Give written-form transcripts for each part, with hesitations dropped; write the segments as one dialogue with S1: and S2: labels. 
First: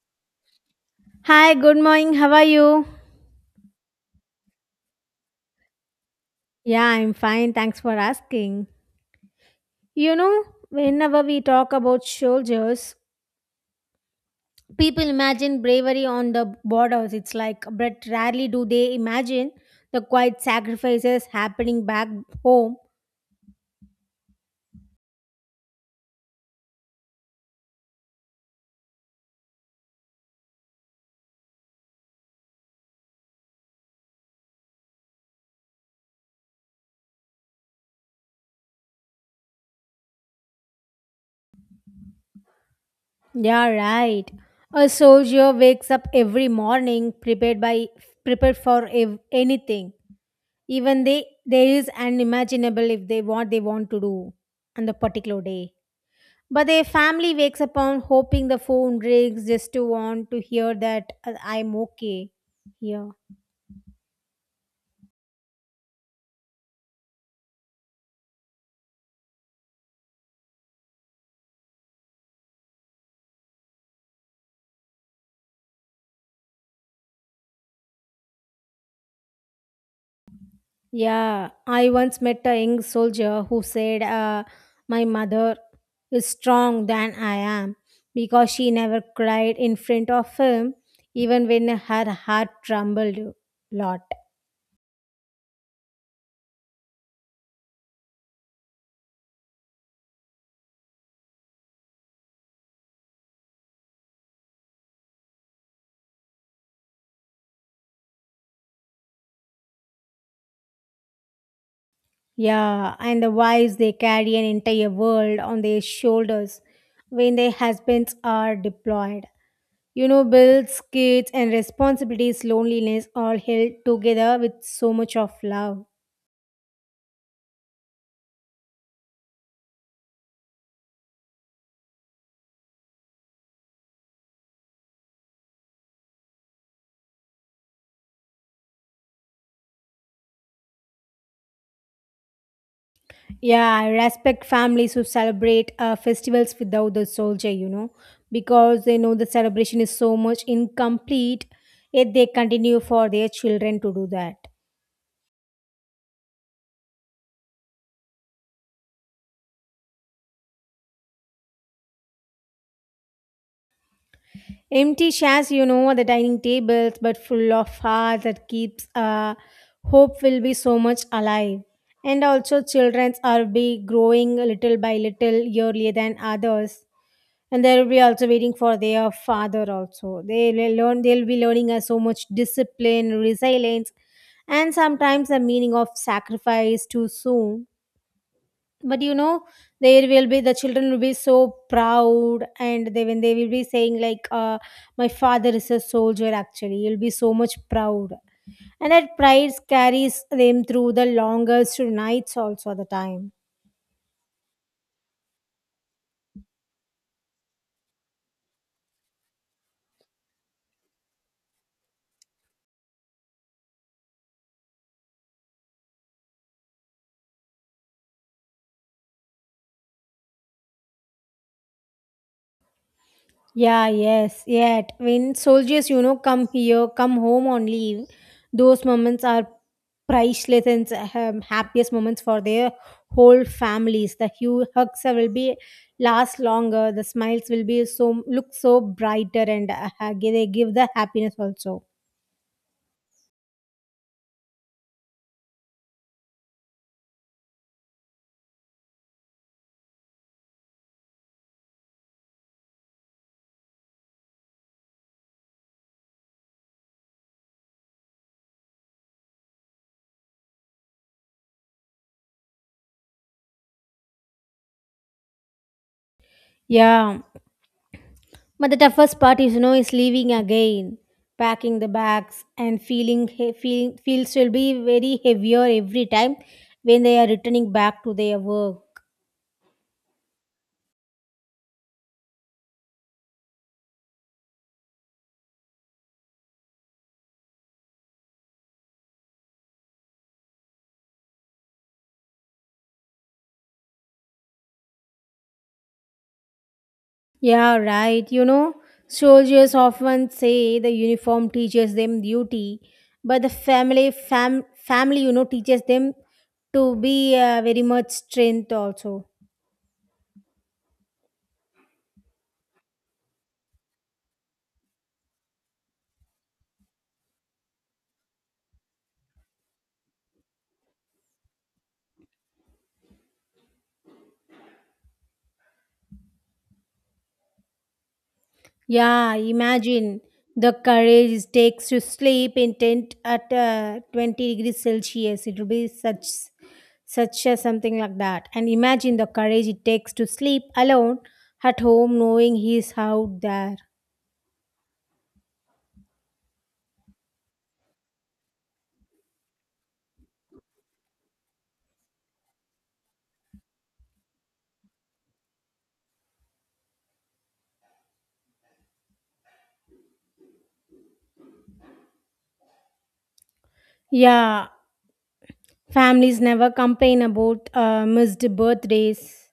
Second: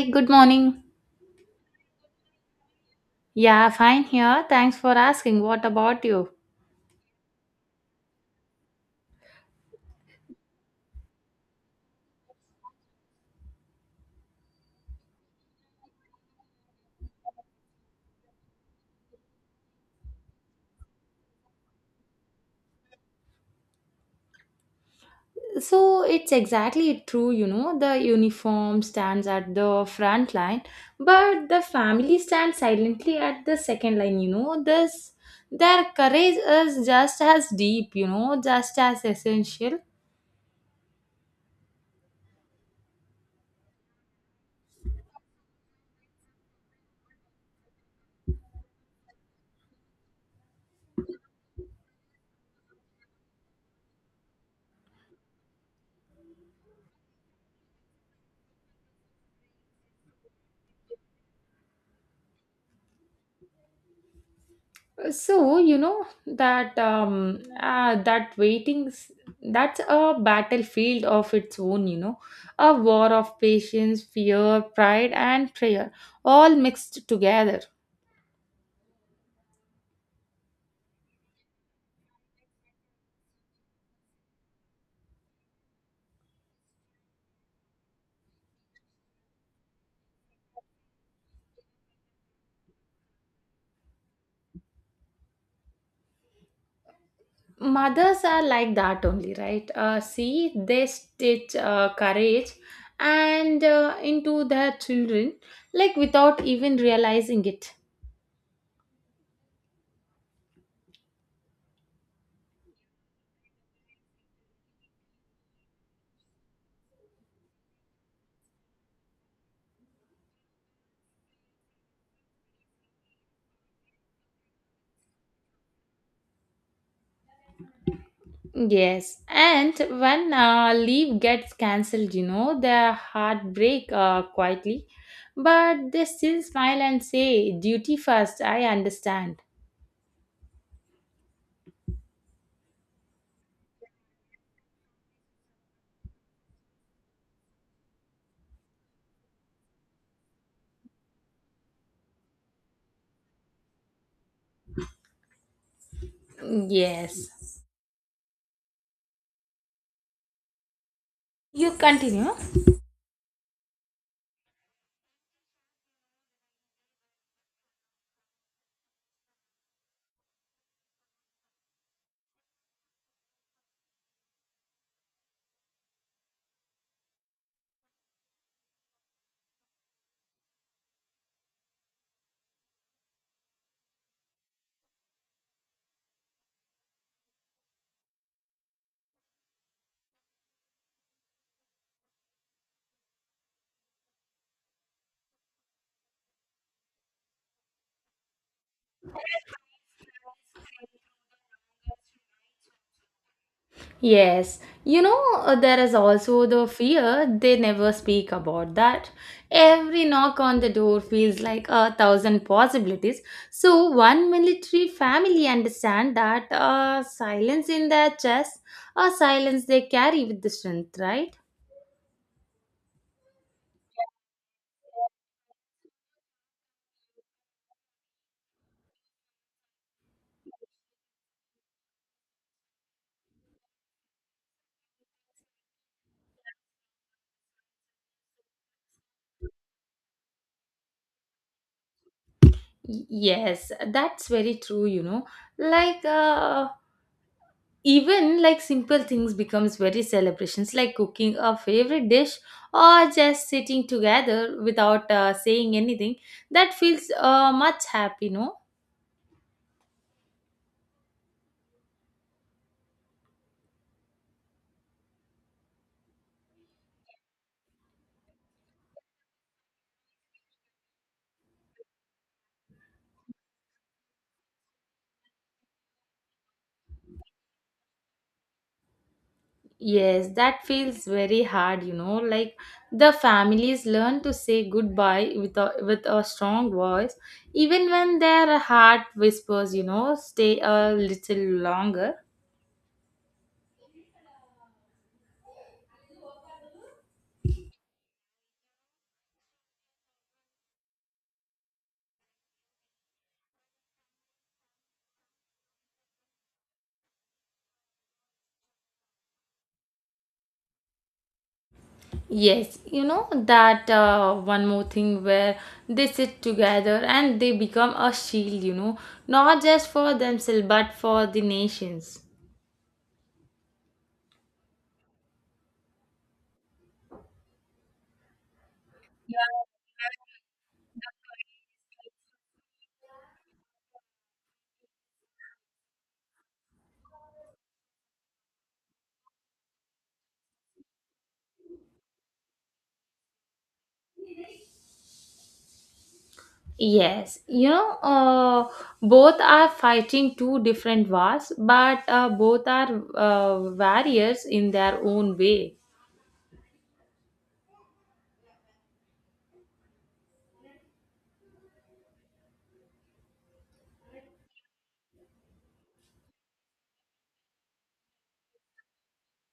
S1: Hey, good morning.
S2: Hi, good morning. How are you?
S1: Yeah, fine here. Thanks for asking. What about you?
S2: Yeah, I'm fine. Thanks for asking. You know, Whenever we talk about soldiers, people imagine bravery on the borders. It's like, but rarely do they imagine the quiet sacrifices happening back home.
S1: So it's exactly true, the uniform stands at the front line, but the family stands silently at the second line, This their courage is just as deep, just as essential.
S2: Yeah, right. A soldier wakes up every morning prepared for anything even they there is unimaginable if they what they want to do on the particular day. But their family wakes up on hoping the phone rings just to want to hear that I'm okay here.
S1: So that waiting's that's a battlefield of its own. A war of patience, fear, pride, and prayer, all mixed together.
S2: Yeah, I once met a young soldier who said, my mother is strong than I am because she never cried in front of him, even when her heart trembled a lot.
S1: Mothers are like that only, right? See, they stitch courage and into their children, like without even realizing it.
S2: Yeah, and the wives, they carry an entire world on their shoulders when their husbands are deployed. You know, bills, kids, and responsibilities, loneliness, all held together with so much of love.
S1: Yes, and when leave gets cancelled, the heartbreak quietly, but they still smile and say, duty first, I understand.
S2: Yeah, I respect families who celebrate festivals without the soldier, you know, because they know the celebration is so much incomplete, yet they continue for their children to do that.
S1: Yes, you continue.
S2: Empty chairs, you know, at the dining tables, but full of hearts that keeps hope will be so much alive. And also, childrens are be growing little by little earlier than others, and they will be also waiting for their father. Also, they will learn. They'll be learning so much discipline, resilience, and sometimes the meaning of sacrifice too soon, but you know there will be the children will be so proud and they when they will be saying like, my father is a soldier, actually he'll be so much proud, and that pride carries them through the longest nights also at the time.
S1: Yes, there is also the fear they never speak about that. Every knock on the door feels like a thousand possibilities. So, one military family understand that silence in their chest, a silence they carry with the strength, right?
S2: Yeah, yes, yet when soldiers, you know, come home on leave, those moments are priceless and happiest moments for their whole families. The hue hugs will be last longer. The smiles will be so look so brighter, and they give the happiness also.
S1: Yes, that's very true, Like, even like simple things becomes very celebrations like cooking a favorite dish or just sitting together without saying anything that feels much happy no.
S2: Yeah, but the toughest part is, you know, is leaving again, packing the bags and feeling feels will be very heavier every time when they are returning back to their work.
S1: Yes, that feels very hard, like the families learn to say goodbye with a strong voice even when their heart whispers, stay a little longer.
S2: Yeah, right. You know, soldiers often say the uniform teaches them duty, but the family, you know, teaches them to be very much strength also.
S1: Yes, you know that one more thing where they sit together and they become a shield, not just for themselves but for the nations.
S2: Yeah, imagine the courage it takes to sleep in tent at 20 degrees Celsius. It will be such a something like that. And imagine the courage it takes to sleep alone at home knowing he's out there.
S1: Yes, both are fighting two different wars, but both are warriors in their own way.
S2: Yeah, families never complain about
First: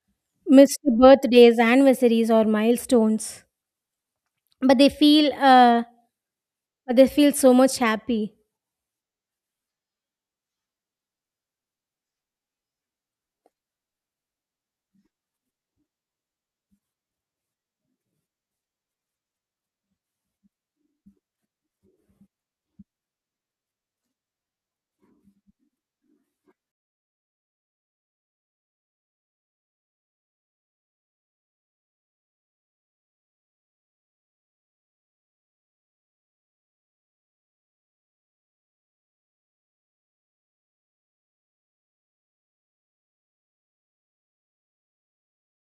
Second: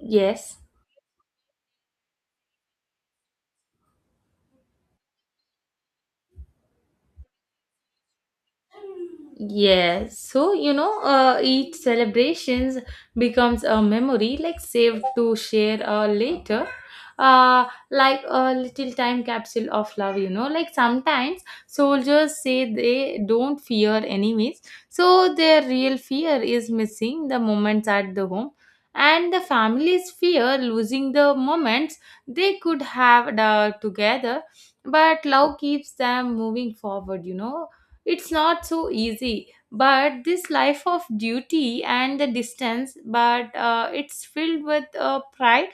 S1: Yes.
S2: missed birthdays, anniversaries, or milestones. But they feel, so much happy.
S1: Yes, so each celebrations becomes a memory like saved to share later, uh, like a little time capsule of love. Like sometimes soldiers say they don't fear enemies, so their real fear is missing the moments at the home, and the families fear losing the moments they could have together. But love keeps them moving forward. It's not so easy, but this life of duty and the distance, but it's filled with a pride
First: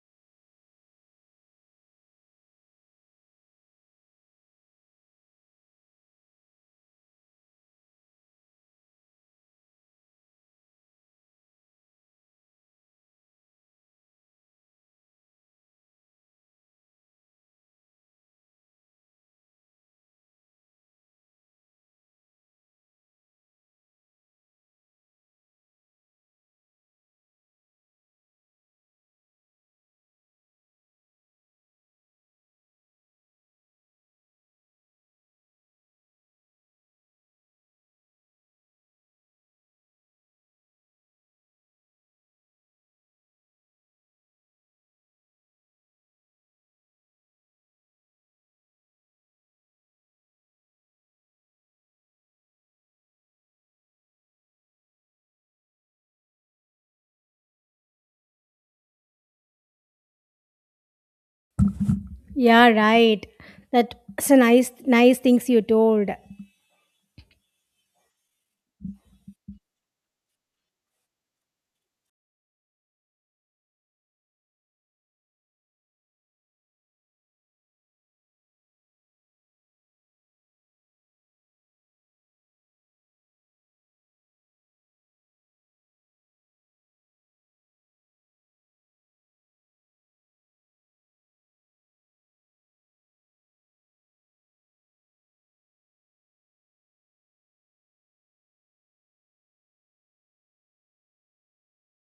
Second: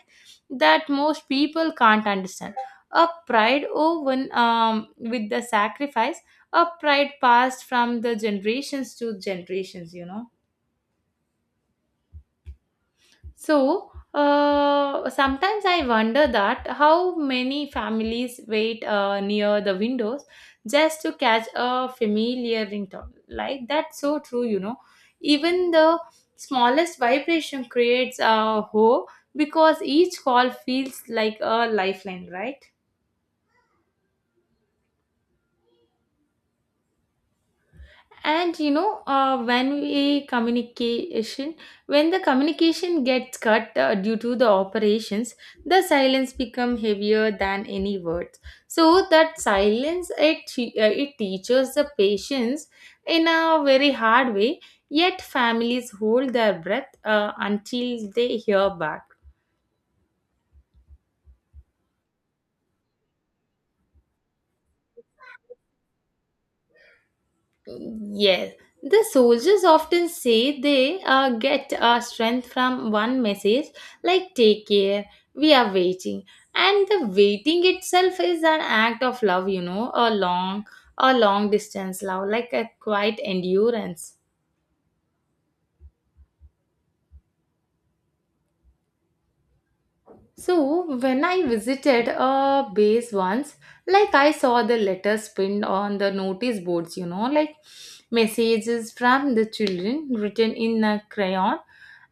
S1: that most people can't understand. A pride woven with the sacrifice, a pride passed from the generations to generations, So, sometimes I wonder that how many families wait near the windows just to catch a familiar ringtone. Like that's so true, Even the smallest vibration creates a hope because each call feels like a lifeline, right? And when we communication when the communication gets cut due to the operations, the silence become heavier than any words. So that silence it teaches the patience in a very hard way, yet families hold their breath until they hear back.
S2: Yeah, right. That's a nice things you told.
S1: Yes, the soldiers often say they get strength from one message like take care, we are waiting. And the waiting itself is an act of love, a long distance love, like a quiet endurance. So, when I visited a base once, like I saw the letters pinned on the notice boards, like messages from the children written in a crayon.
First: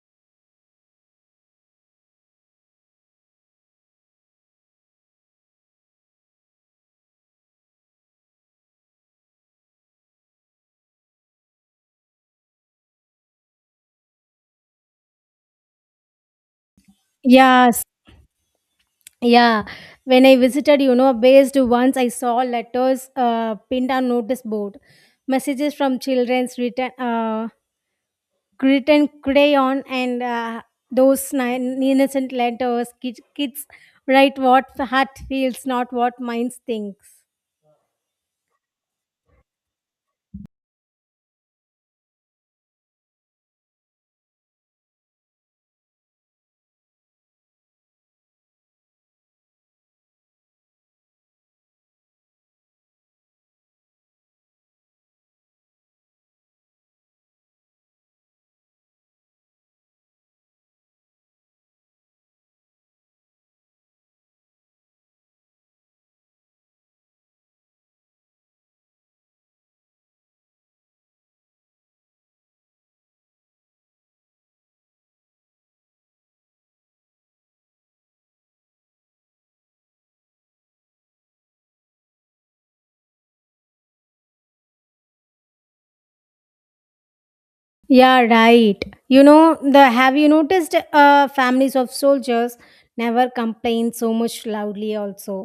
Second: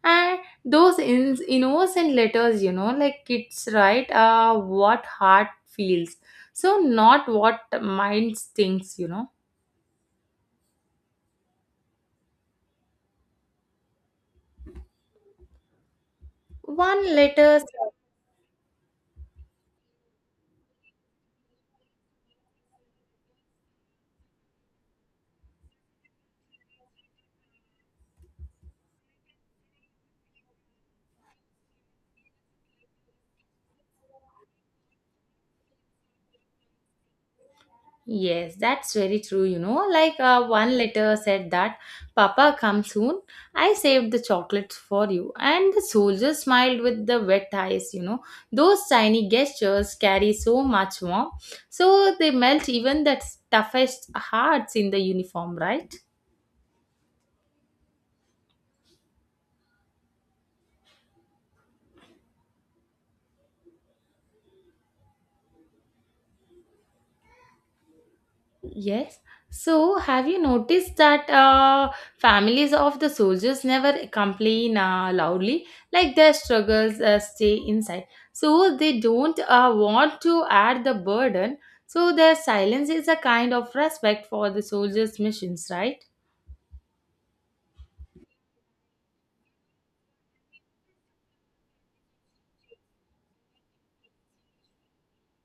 S1: And those innocent letters, like kids write what heart feels. So, not what mind thinks, One letter.
S2: Yes, yeah. When I visited, you know, based once I saw letters pinned on notice board, messages from children's written. Grit and crayon and those innocent letters kids write what heart feels not what mind thinks.
S1: Yes, that's very true. Like one letter said that, Papa, come soon. I saved the chocolates for you. And the soldier smiled with the wet eyes. Those tiny gestures carry so much warmth. So they melt even the toughest hearts in the uniform, right? Yes. So, have you noticed that families of the soldiers never complain loudly, like their struggles stay inside? So, they don't want to add the burden. So, their silence is a kind of respect for the soldiers' missions, right?
S2: Yeah, right. You know the have you noticed families of soldiers never complain so much loudly also,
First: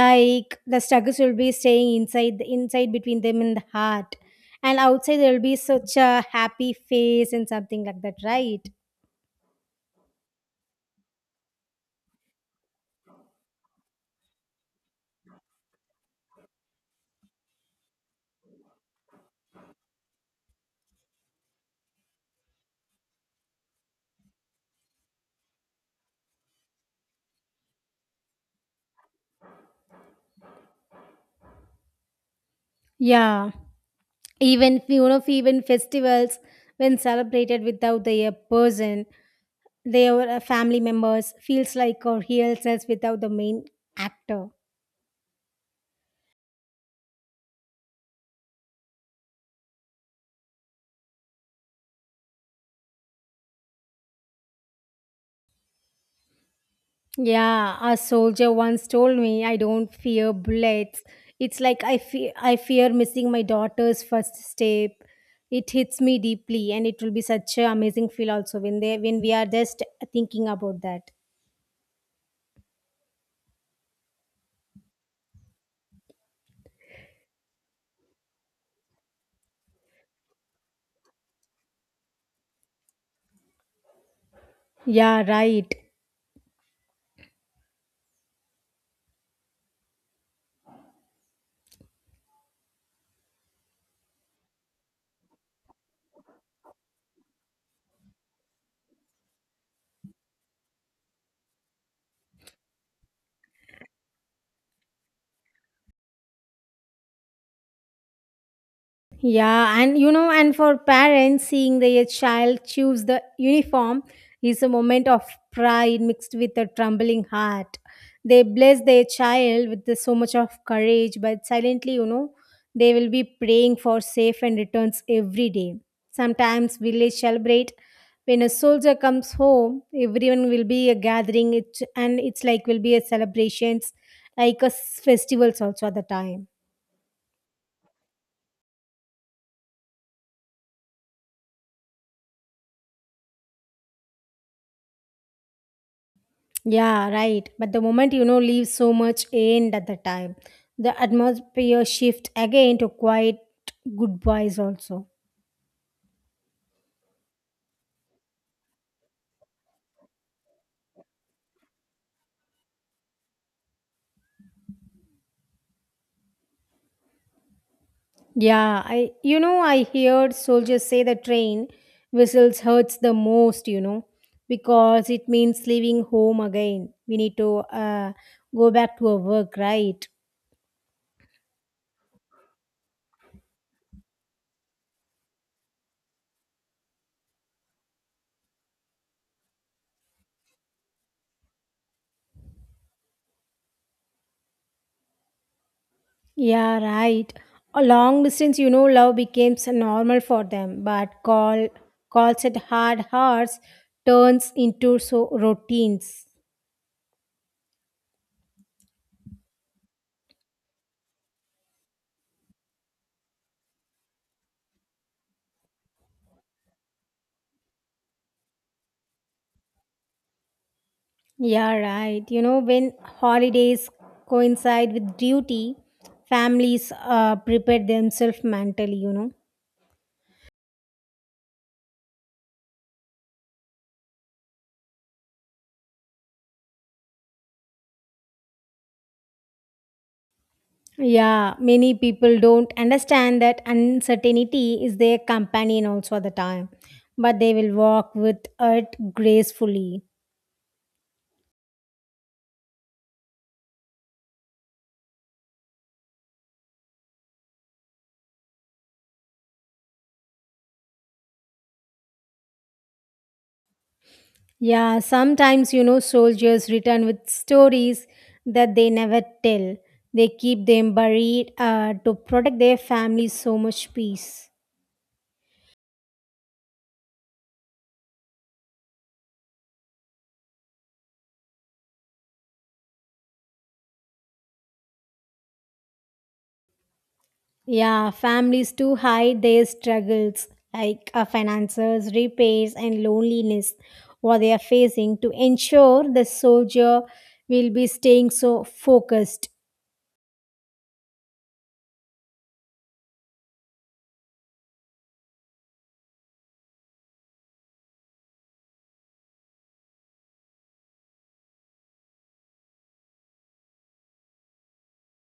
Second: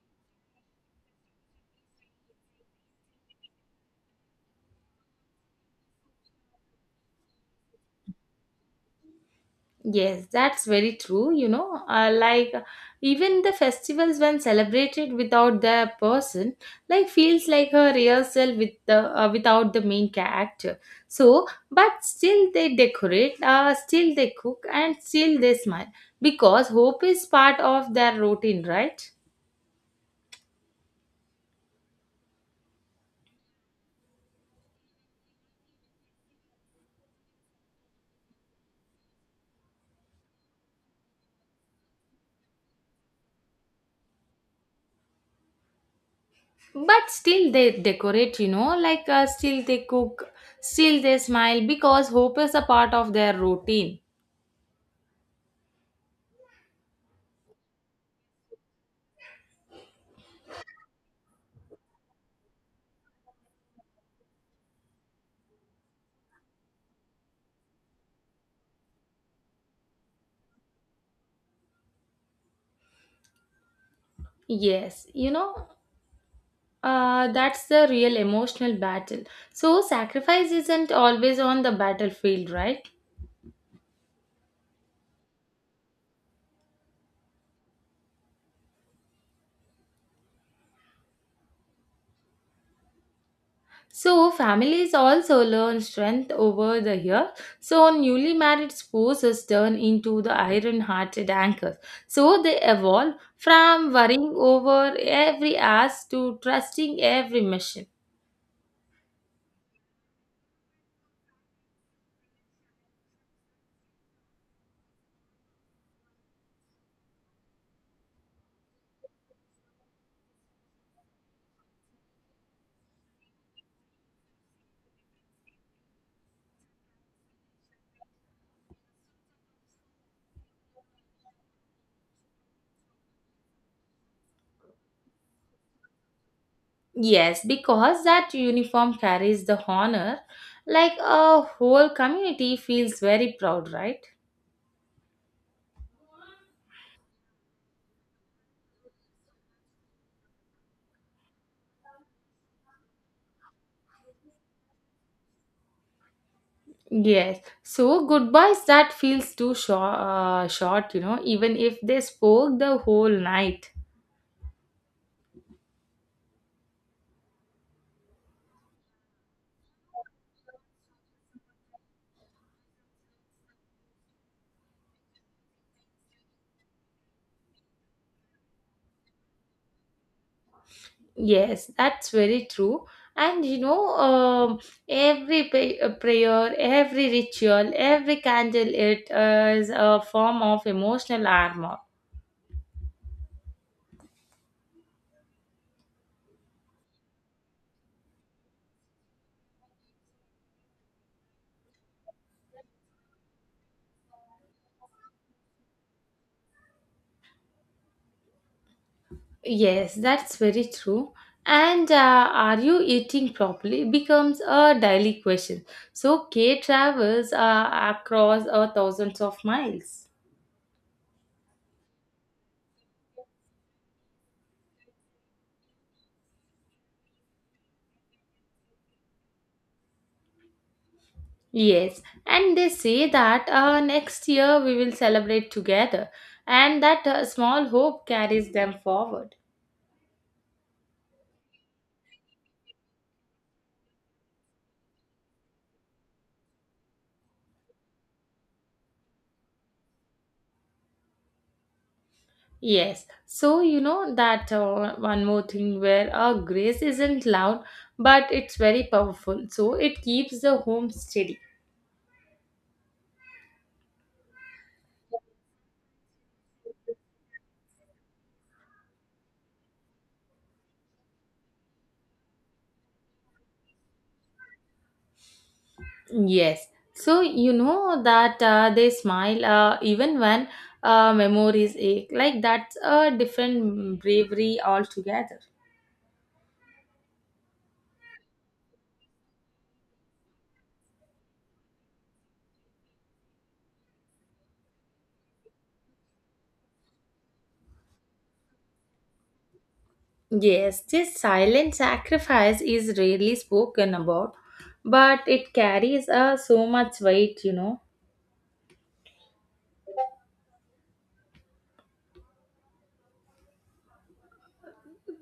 S2: like the struggles will be staying inside between them in the heart, and outside there will be such a happy face and something like that, right?
S1: Yes, that's very true. Like even the festivals when celebrated without the person, like feels like a real self with the without the main character. So, but still they decorate, still they cook, and still they smile because hope is part of their routine, right?
S2: Yeah, even you know, even festivals when celebrated without the person, their family members feels like a real sense without the main actor.
S1: But still they decorate. Like still they cook, still they smile because hope is a part of their routine.
S2: Yeah, a soldier once told me I don't fear bullets. It's like I fear missing my daughter's first step. It hits me deeply and it will be such an amazing feel also when they when we are just thinking about that.
S1: Yes, that's the real emotional battle. So, sacrifice isn't always on the battlefield, right?
S2: Yeah, right.
S1: So, families also learn strength over the year. So, newly married spouses turn into the iron hearted anchors. So, they evolve from worrying over every ask to trusting every mission.
S2: Yeah, and you know, and for parents, seeing their child choose the uniform is a moment of pride mixed with a trembling heart. They bless their child with so much of courage, but silently, you know, they will be praying for safe and returns every day. Sometimes village celebrate when a soldier comes home. Everyone will be a gathering, it's like will be a celebrations, like a festivals also at the time.
S1: Yes, because that uniform carries the honor, like a whole community feels very proud, right?
S2: Yeah, right. But the moment you know leaves so much end at the time, the atmosphere shift again to quiet goodbyes also.
S1: Yes. So goodbyes that feels too short, short, even if they spoke the whole night.
S2: Yeah, I you know I heard soldiers say the train whistles hurts the most, you know, because it means leaving home again. We need to go back to our work, right?
S1: Yes, that's very true. And every prayer, every ritual, every candle, it is a form of emotional armor.
S2: Yeah, right. A long distance, you know, love becomes normal for them, but calls at hard hours turns into so routines.
S1: Yes, that's very true. And are you eating properly becomes a daily question. So Kay travels across thousands of miles.
S2: Yeah, right. You know, when holidays coincide with duty, families prepare themselves mentally, you know.
S1: Yes, and they say that next year we will celebrate together, and that small hope carries them forward.
S2: Yeah, many people don't understand that uncertainty is their companion also at the time, but they will walk with it gracefully.
S1: Yes, so you know that one more thing where grace isn't loud, but it's very powerful, so it keeps the home steady.
S2: Yeah, sometimes you know soldiers return with stories that they never tell. They keep them buried to protect their families so much peace.
S1: Yes, so you know that they smile even when memories ache, like that's a different bravery altogether.
S2: Yeah, families too hide their struggles like finances, repairs, and loneliness what they are facing to ensure the soldier will be staying so focused.
S1: Yes, this silent sacrifice is rarely spoken about, but it carries so much weight,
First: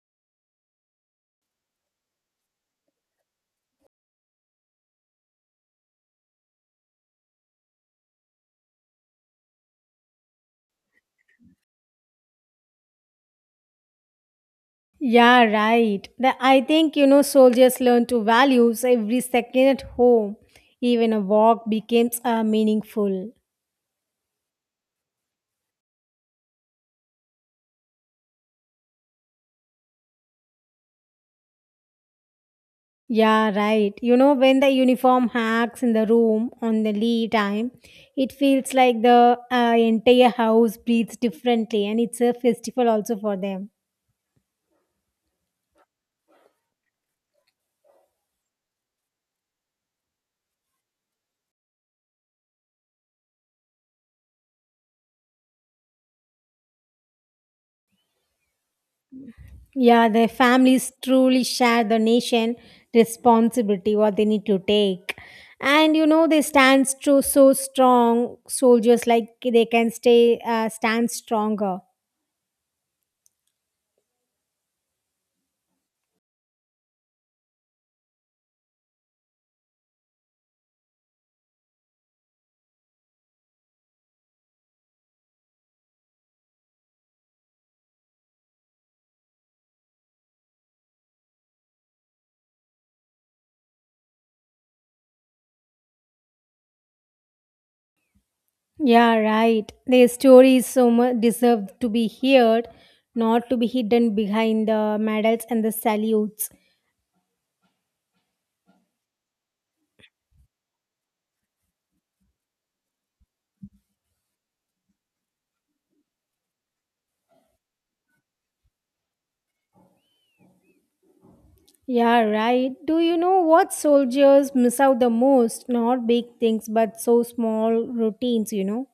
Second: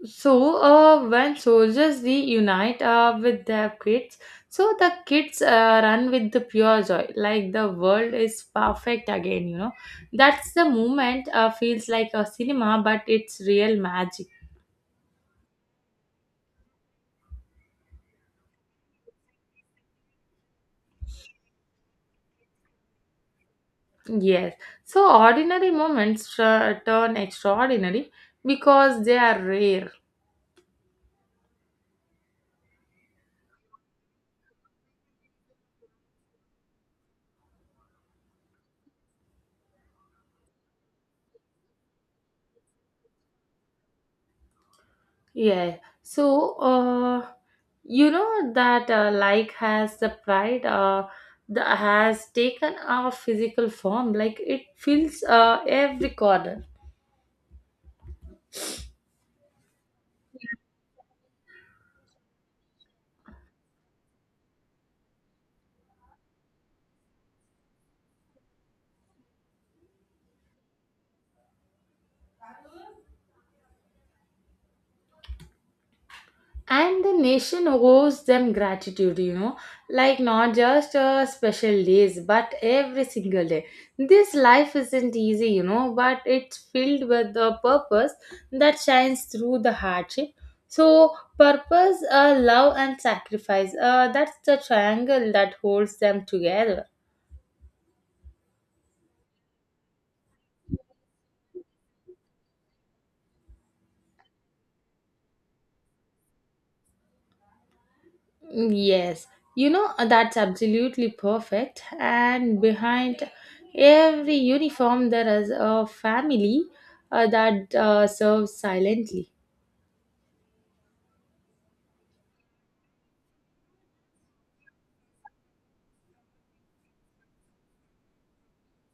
S1: So, when soldiers reunite with their kids, so the kids run with the pure joy, like the world is perfect again, That's the moment feels like a cinema, but it's real magic.
S2: Yeah, right. I think, you know, soldiers learn to values every second at home. Even a walk becomes meaningful.
S1: Yes. So, ordinary moments turn extraordinary because they are rare.
S2: Yeah, right. You know, when the uniform hacks in the room on the lee time, it feels like the entire house breathes differently and it's a festival also for them.
S1: Yeah. So, you know that like has the pride has taken a physical form. Like it fills every corner.
S2: Yeah, the families truly share the nation responsibility, what they need to take. And you know, they stand so, so strong, soldiers like they can stand stronger.
S1: And the nation owes them gratitude, like not just special days but every single day. This life isn't easy, but it's filled with a purpose that shines through the hardship. So purpose, love and sacrifice, that's the triangle that holds them together.
S2: Yeah, right. Their stories so much deserve to be heard, not to be hidden behind the medals and the salutes.
S1: Mm, yes, that's absolutely perfect. And behind every uniform, there is a family that serves silently.
S2: Yeah, right. Do you know what soldiers miss out the most? Not big things, but so small routines, you know?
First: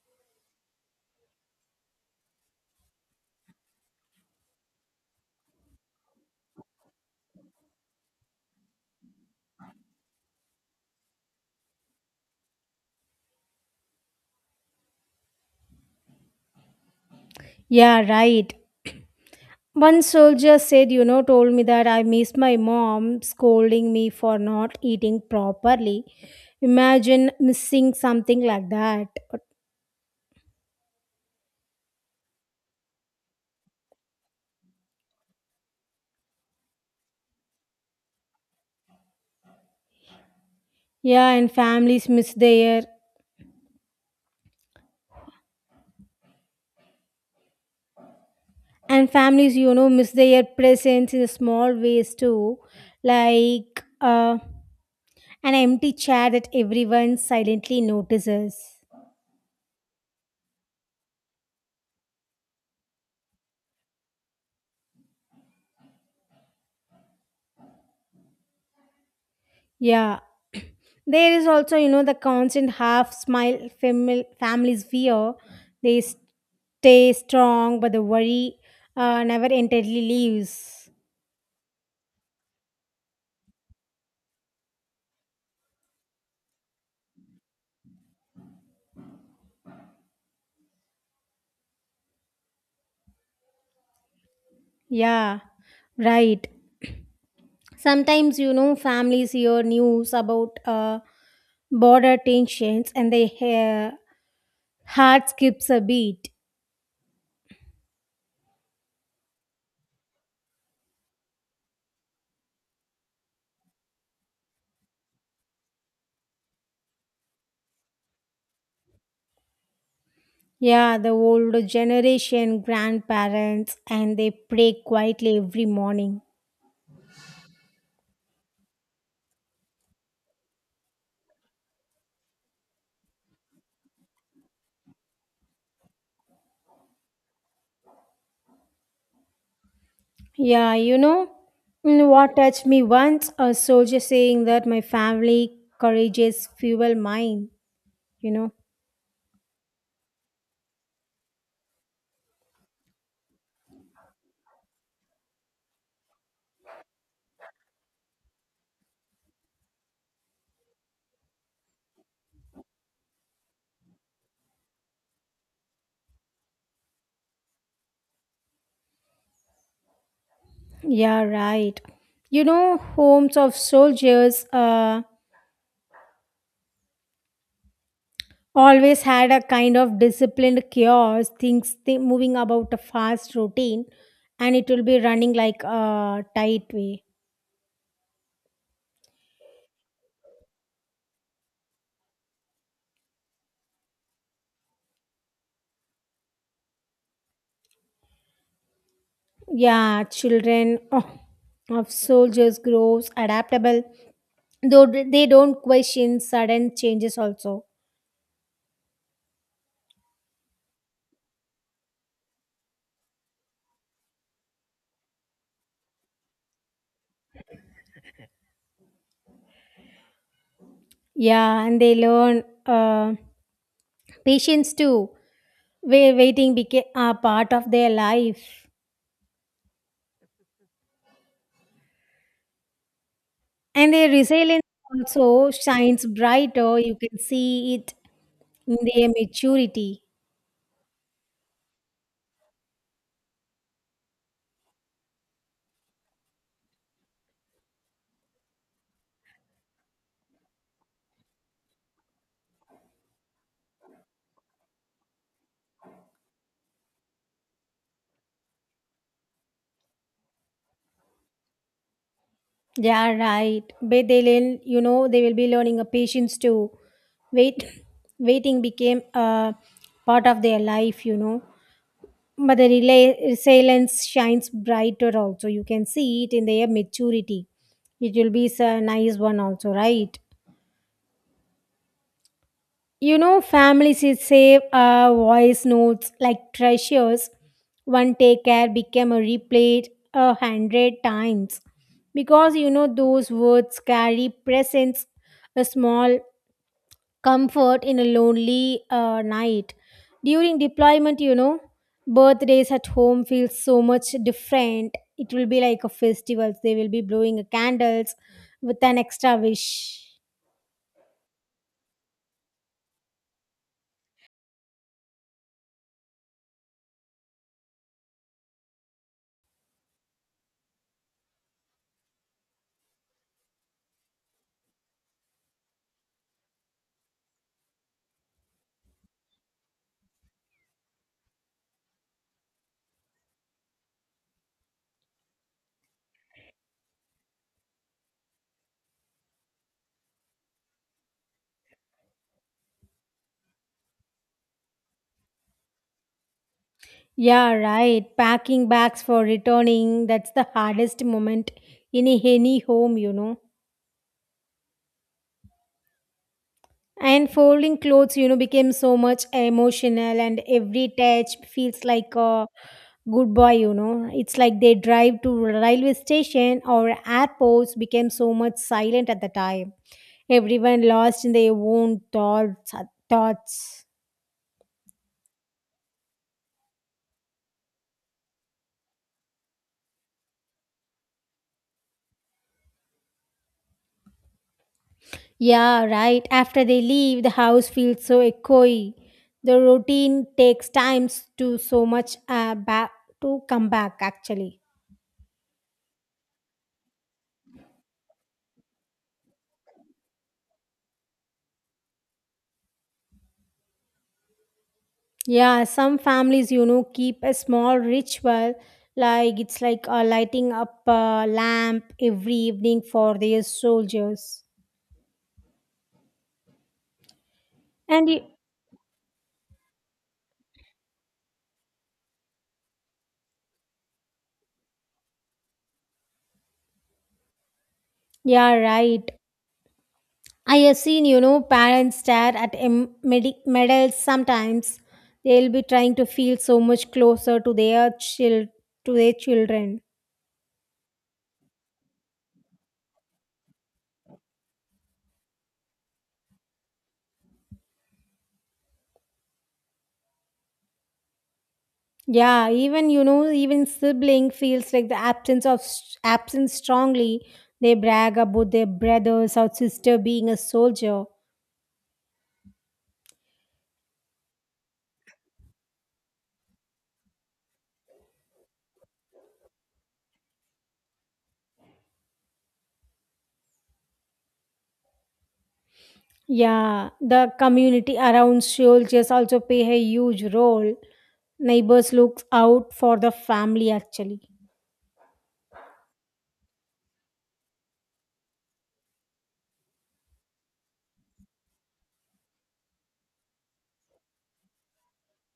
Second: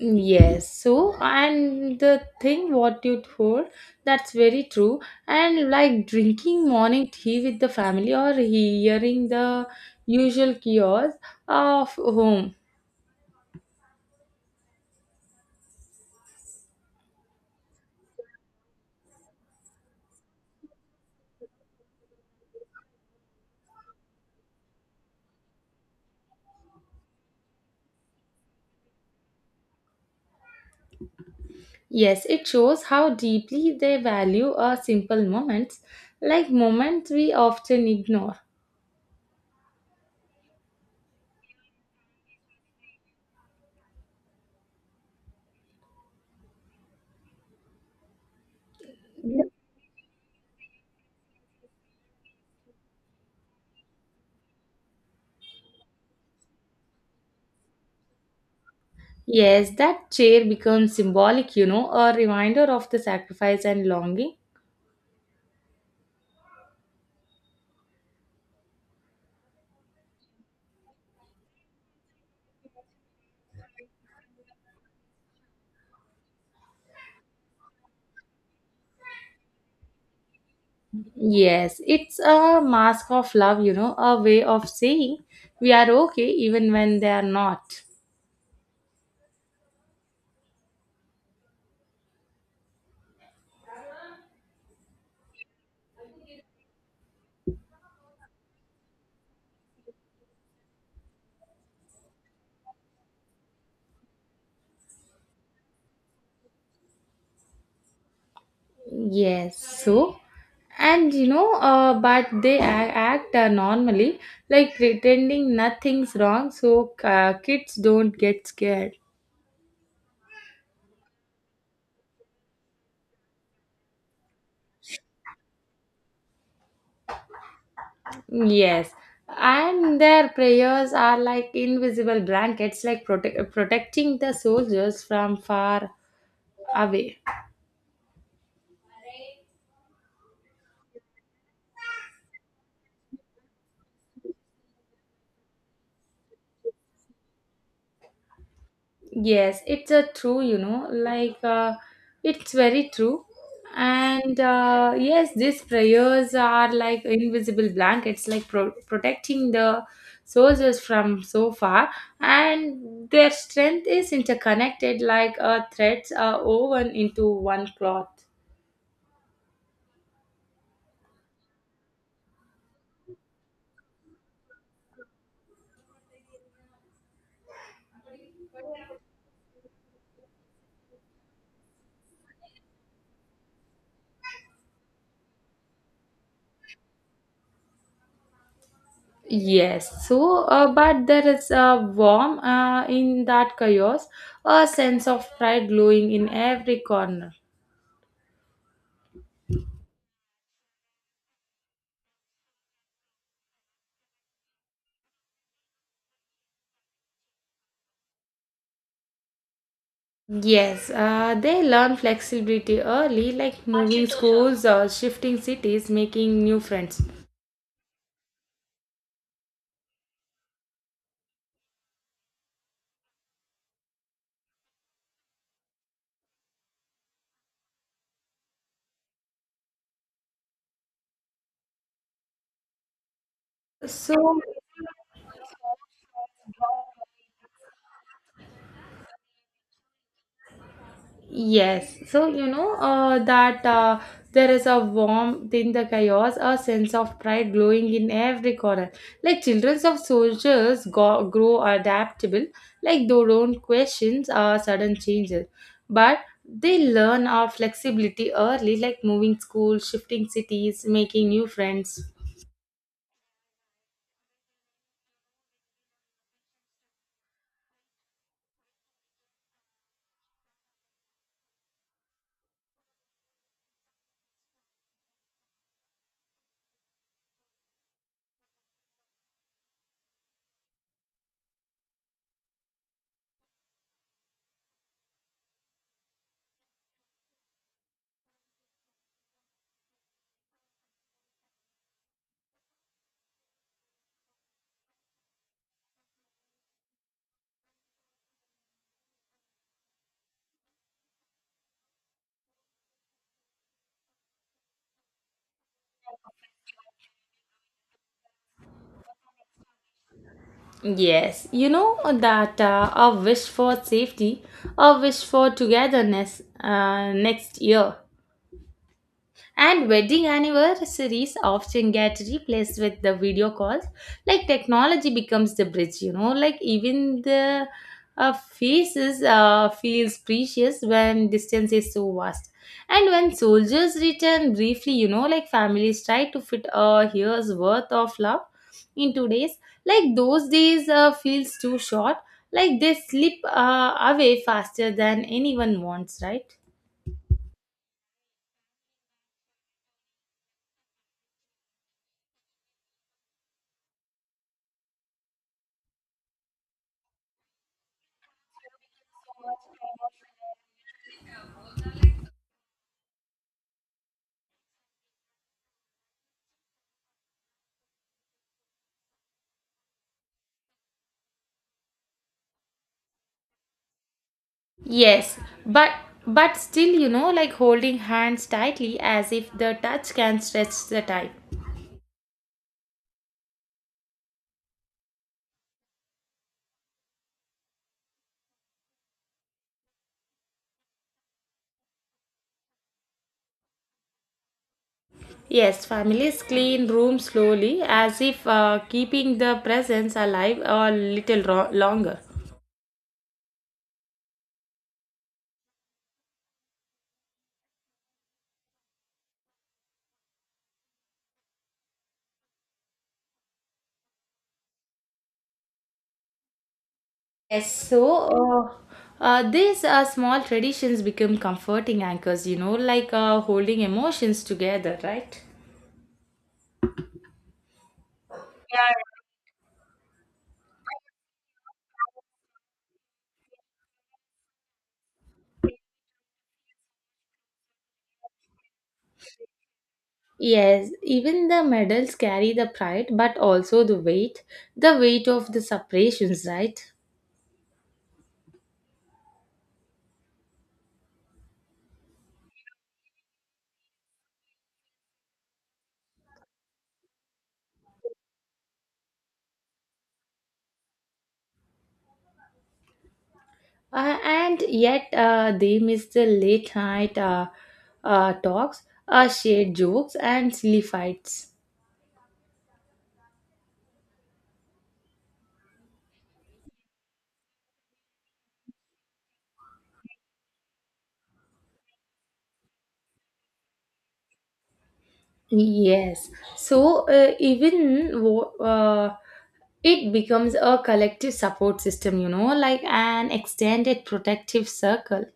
S1: Mm, yes, so and the thing what you told, that's very true. And like drinking morning tea with the family or hearing the usual chaos of home.
S2: Yeah, right. One soldier said, you know, told me that I miss my mom scolding me for not eating properly. Imagine missing something like that.
S1: Yes, it shows how deeply they value our simple moments, like moments we often ignore.
S2: Yeah, and families, you know, miss their presence in small ways too, like an empty chair that everyone silently notices.
S1: Yes, that chair becomes symbolic, a reminder of the sacrifice and longing.
S2: Yeah. There is also, you know, the constant half smile family's fear. They stay strong, but the worry never entirely leaves.
S1: Yes, it's a mask of love, a way of saying we are okay even when they are not.
S2: Yeah, right. Sometimes, you know, families hear news about border tensions and their heart skips a beat.
S1: Yes, so and but they act normally, like pretending nothing's wrong so kids don't get scared.
S2: Yeah, the older generation, grandparents, and they pray quietly every morning.
S1: Yes, and their prayers are like invisible blankets, like protecting the soldiers from far away.
S2: Yeah, you know, what touched me once? A soldier saying that my family courageous fuel mine, you know.
S1: Yes, it's a true, like it's very true. And yes, these prayers are like invisible blankets, like protecting the soldiers from so far. And their strength is interconnected like threads are woven into one cloth.
S2: Yeah, right. You know, homes of soldiers always had a kind of disciplined chaos, things moving about a fast routine, and it will be running like a tight way.
S1: Yes, so but there is a warm in that chaos, a sense of pride glowing in every corner.
S2: Yeah, children of soldiers grows adaptable, though they don't question sudden changes also.
S1: Yes, they learn flexibility early, like moving schools or shifting cities, making new friends.
S2: Yeah, and they learn patience too, where waiting became a part of their life. And their
S1: So,
S2: resilience also shines brighter. You can see it in their maturity.
S1: yes, so you know that there is a warmth in the chaos, a sense of pride glowing in every corner. Like children of soldiers grow adaptable, like they don't question sudden changes, but they learn our flexibility early, like moving schools, shifting cities, making new friends.
S2: Yeah, right. But they learn, you know, they will be learning a patience too. Wait, waiting became a part of their life, you know. But the resilience shines brighter also. You can see it in their maturity. It will be a nice one also, right? You know, families is save voice notes like treasures. One take care became a replayed 100 times because you know those words carry presence, a small comfort in a lonely night. During deployment, you know, birthdays at home feels so much different. It will be like a festival. They will be blowing candles with an extra wish.
S1: Yes, you know that a wish for safety, a wish for togetherness next year. And wedding anniversaries often get replaced with the video calls. Like technology becomes the bridge, Like even the faces feels precious when distance is so vast. And when soldiers return briefly, like families try to fit a year's worth of love into days. Like those days feels too short. Like they slip away faster than anyone wants, right?
S2: Yeah, right. Packing bags for returning, that's the hardest moment in any home, you know. And folding clothes, you know, became so much emotional, and every touch feels like a goodbye, you know. It's like they drive to railway station or airports became so much silent at the time. Everyone lost in their own thoughts.
S1: Yes, but still, like holding hands tightly as if the touch can stretch the time.
S2: Yeah, right. After they leave, the house feels so echoey. The routine takes times to so much back to come back actually.
S1: Yes, families clean rooms slowly as if keeping the presence alive a little longer.
S2: Yeah, some families, you know, keep a small ritual, like it's like lighting up a lamp every evening for their soldiers.
S1: Yes, so
S2: And y-
S1: these small traditions become comforting anchors, like holding emotions together, right?
S2: yeah, right. I have seen, you know, parents stare at medals sometimes. They'll be trying to feel so much closer to their child to their children.
S1: Yes, even the medals carry the pride, but also the weight of the separations, right?
S2: Yeah, even you know, even sibling feels like the absence of absence strongly. They brag about their brothers or sister being a soldier.
S1: And yet, they miss the late night talks, shared jokes, and silly fights.
S2: Yeah, the community around soldiers also play a huge role. Neighbors look out for the family actually.
S1: Yes. So, even it becomes a collective support system, like an extended protective circle.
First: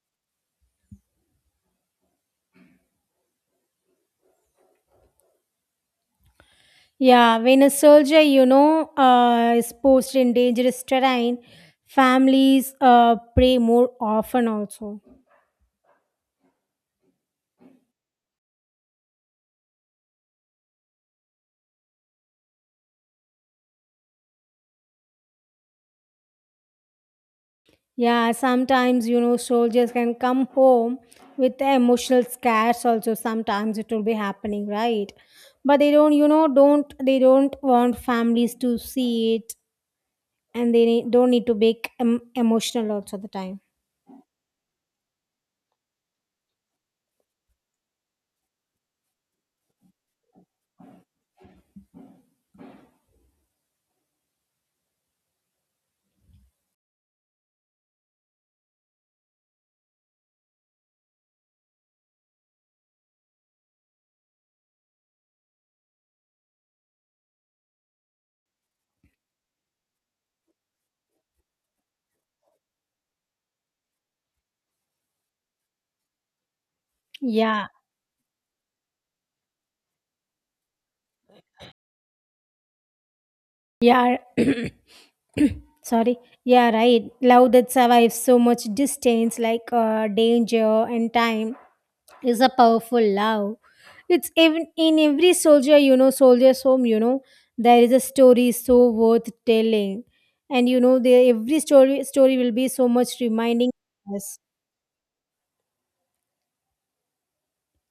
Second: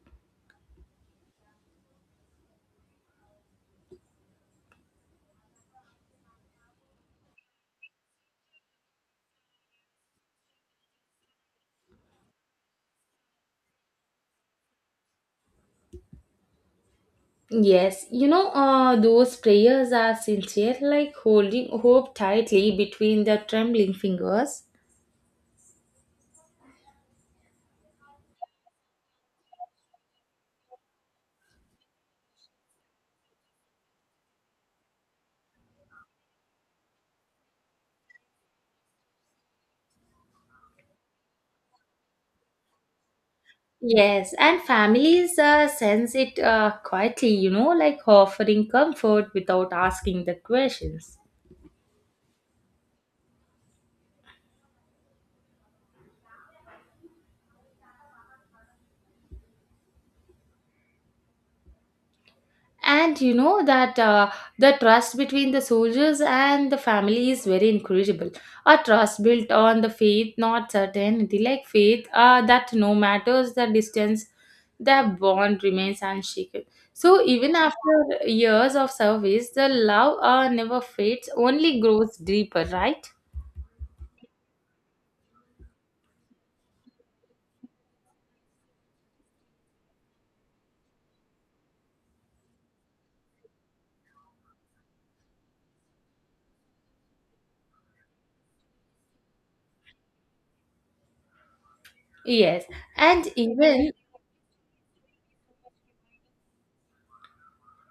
S2: Yeah, when a soldier, you know, is posted in dangerous terrain, families pray more often also.
S1: Yes, those prayers are sincere, like holding hope tightly between the trembling fingers.
S2: Yeah, sometimes you know soldiers can come home with emotional scars also sometimes it will be happening, right? But they don't you know don't they don't want families to see it and they don't need to be emotional also the time.
S1: Yes, and families sense it quietly, like offering comfort without asking the questions. And you know that the trust between the soldiers and the family is very incredible. A trust built on the faith, not certainty, like faith that no matters the distance, the bond remains unshaken. So even
S2: Yeah.
S1: after years of service, the love never fades, only grows deeper, right?
S2: Yeah. Sorry. Yeah, right. Love that survives so much distance, like danger and time is a powerful love. It's even in every soldier, you know, soldier's home, you know, there is a story so worth telling. And you know, the every story will
S1: Yes,
S2: be so much
S1: and
S2: reminding
S1: even
S2: us.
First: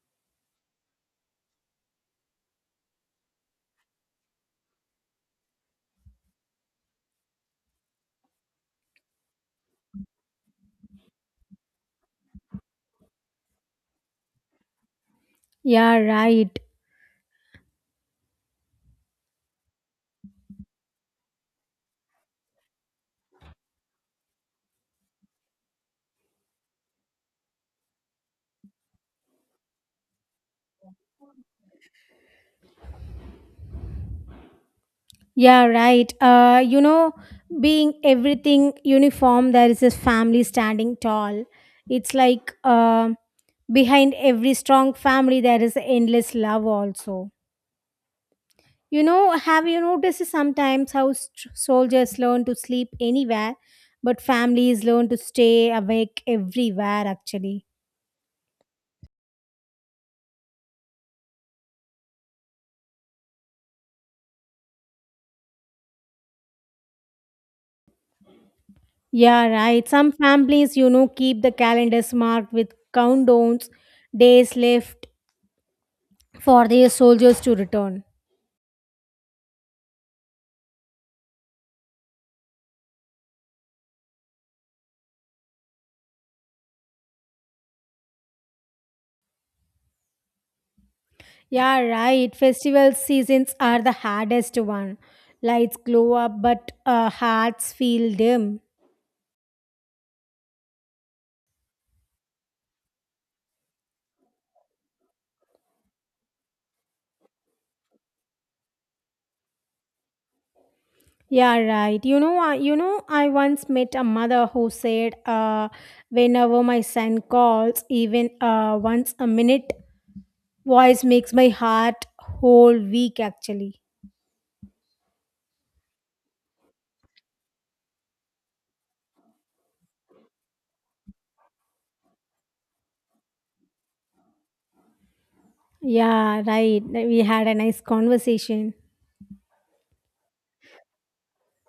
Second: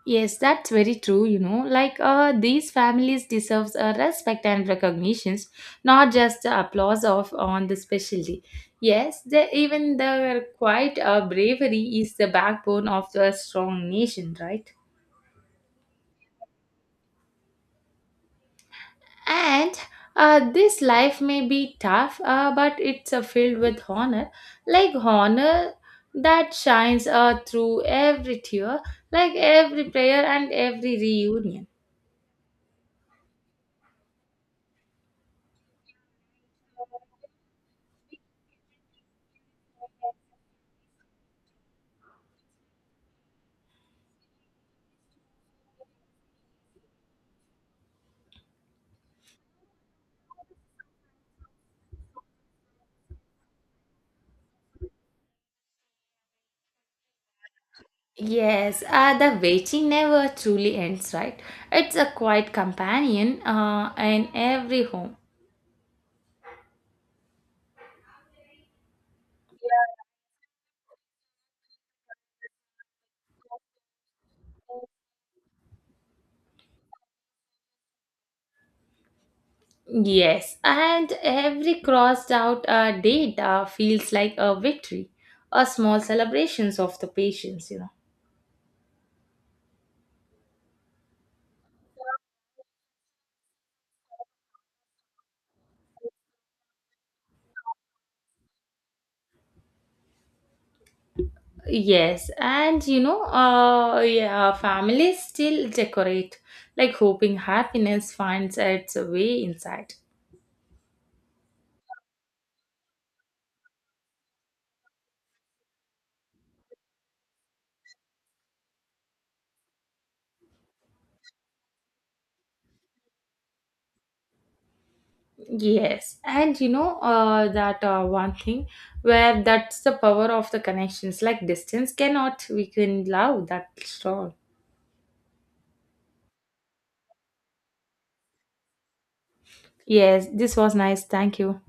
S1: yes, that's very true. Like these families deserves a respect and recognitions, not just the applause of on the special. Yes, the, even their quite bravery is the backbone of the strong nation, right?
S2: Yeah, right.
S1: And this life may be tough, but it's filled with honor, like honor that shines through every tear, like every prayer and every reunion.
S2: Yeah, right. You know, being everything uniform, there is a family standing tall. It's like behind every strong family, there is endless love also. You know, have you noticed sometimes how soldiers learn to sleep anywhere, but families learn to stay awake everywhere, actually?
S1: Yes, the waiting never truly ends, right? It's a quiet companion in every home.
S2: Yeah, right. Some families, you know, keep the calendars marked with countdowns, days left for their soldiers to return.
S1: Yes, and every crossed out date feels like a victory, a small celebrations of the patience,
S2: Yeah, right. Festival seasons are the hardest one. Lights glow up, but hearts feel dim.
S1: Yes, and yeah, families still decorate, like hoping happiness finds its way inside.
S2: Yeah, right. You know, I once met a mother who said, "Whenever my son calls, even once a minute, voice makes my heart whole week." Actually,
S1: Yes, and you know that one thing where that's the power of the connections. Like distance cannot weaken love that strong.
S2: yeah, right. We had a nice conversation.
S1: Yes, this was nice. Thank you.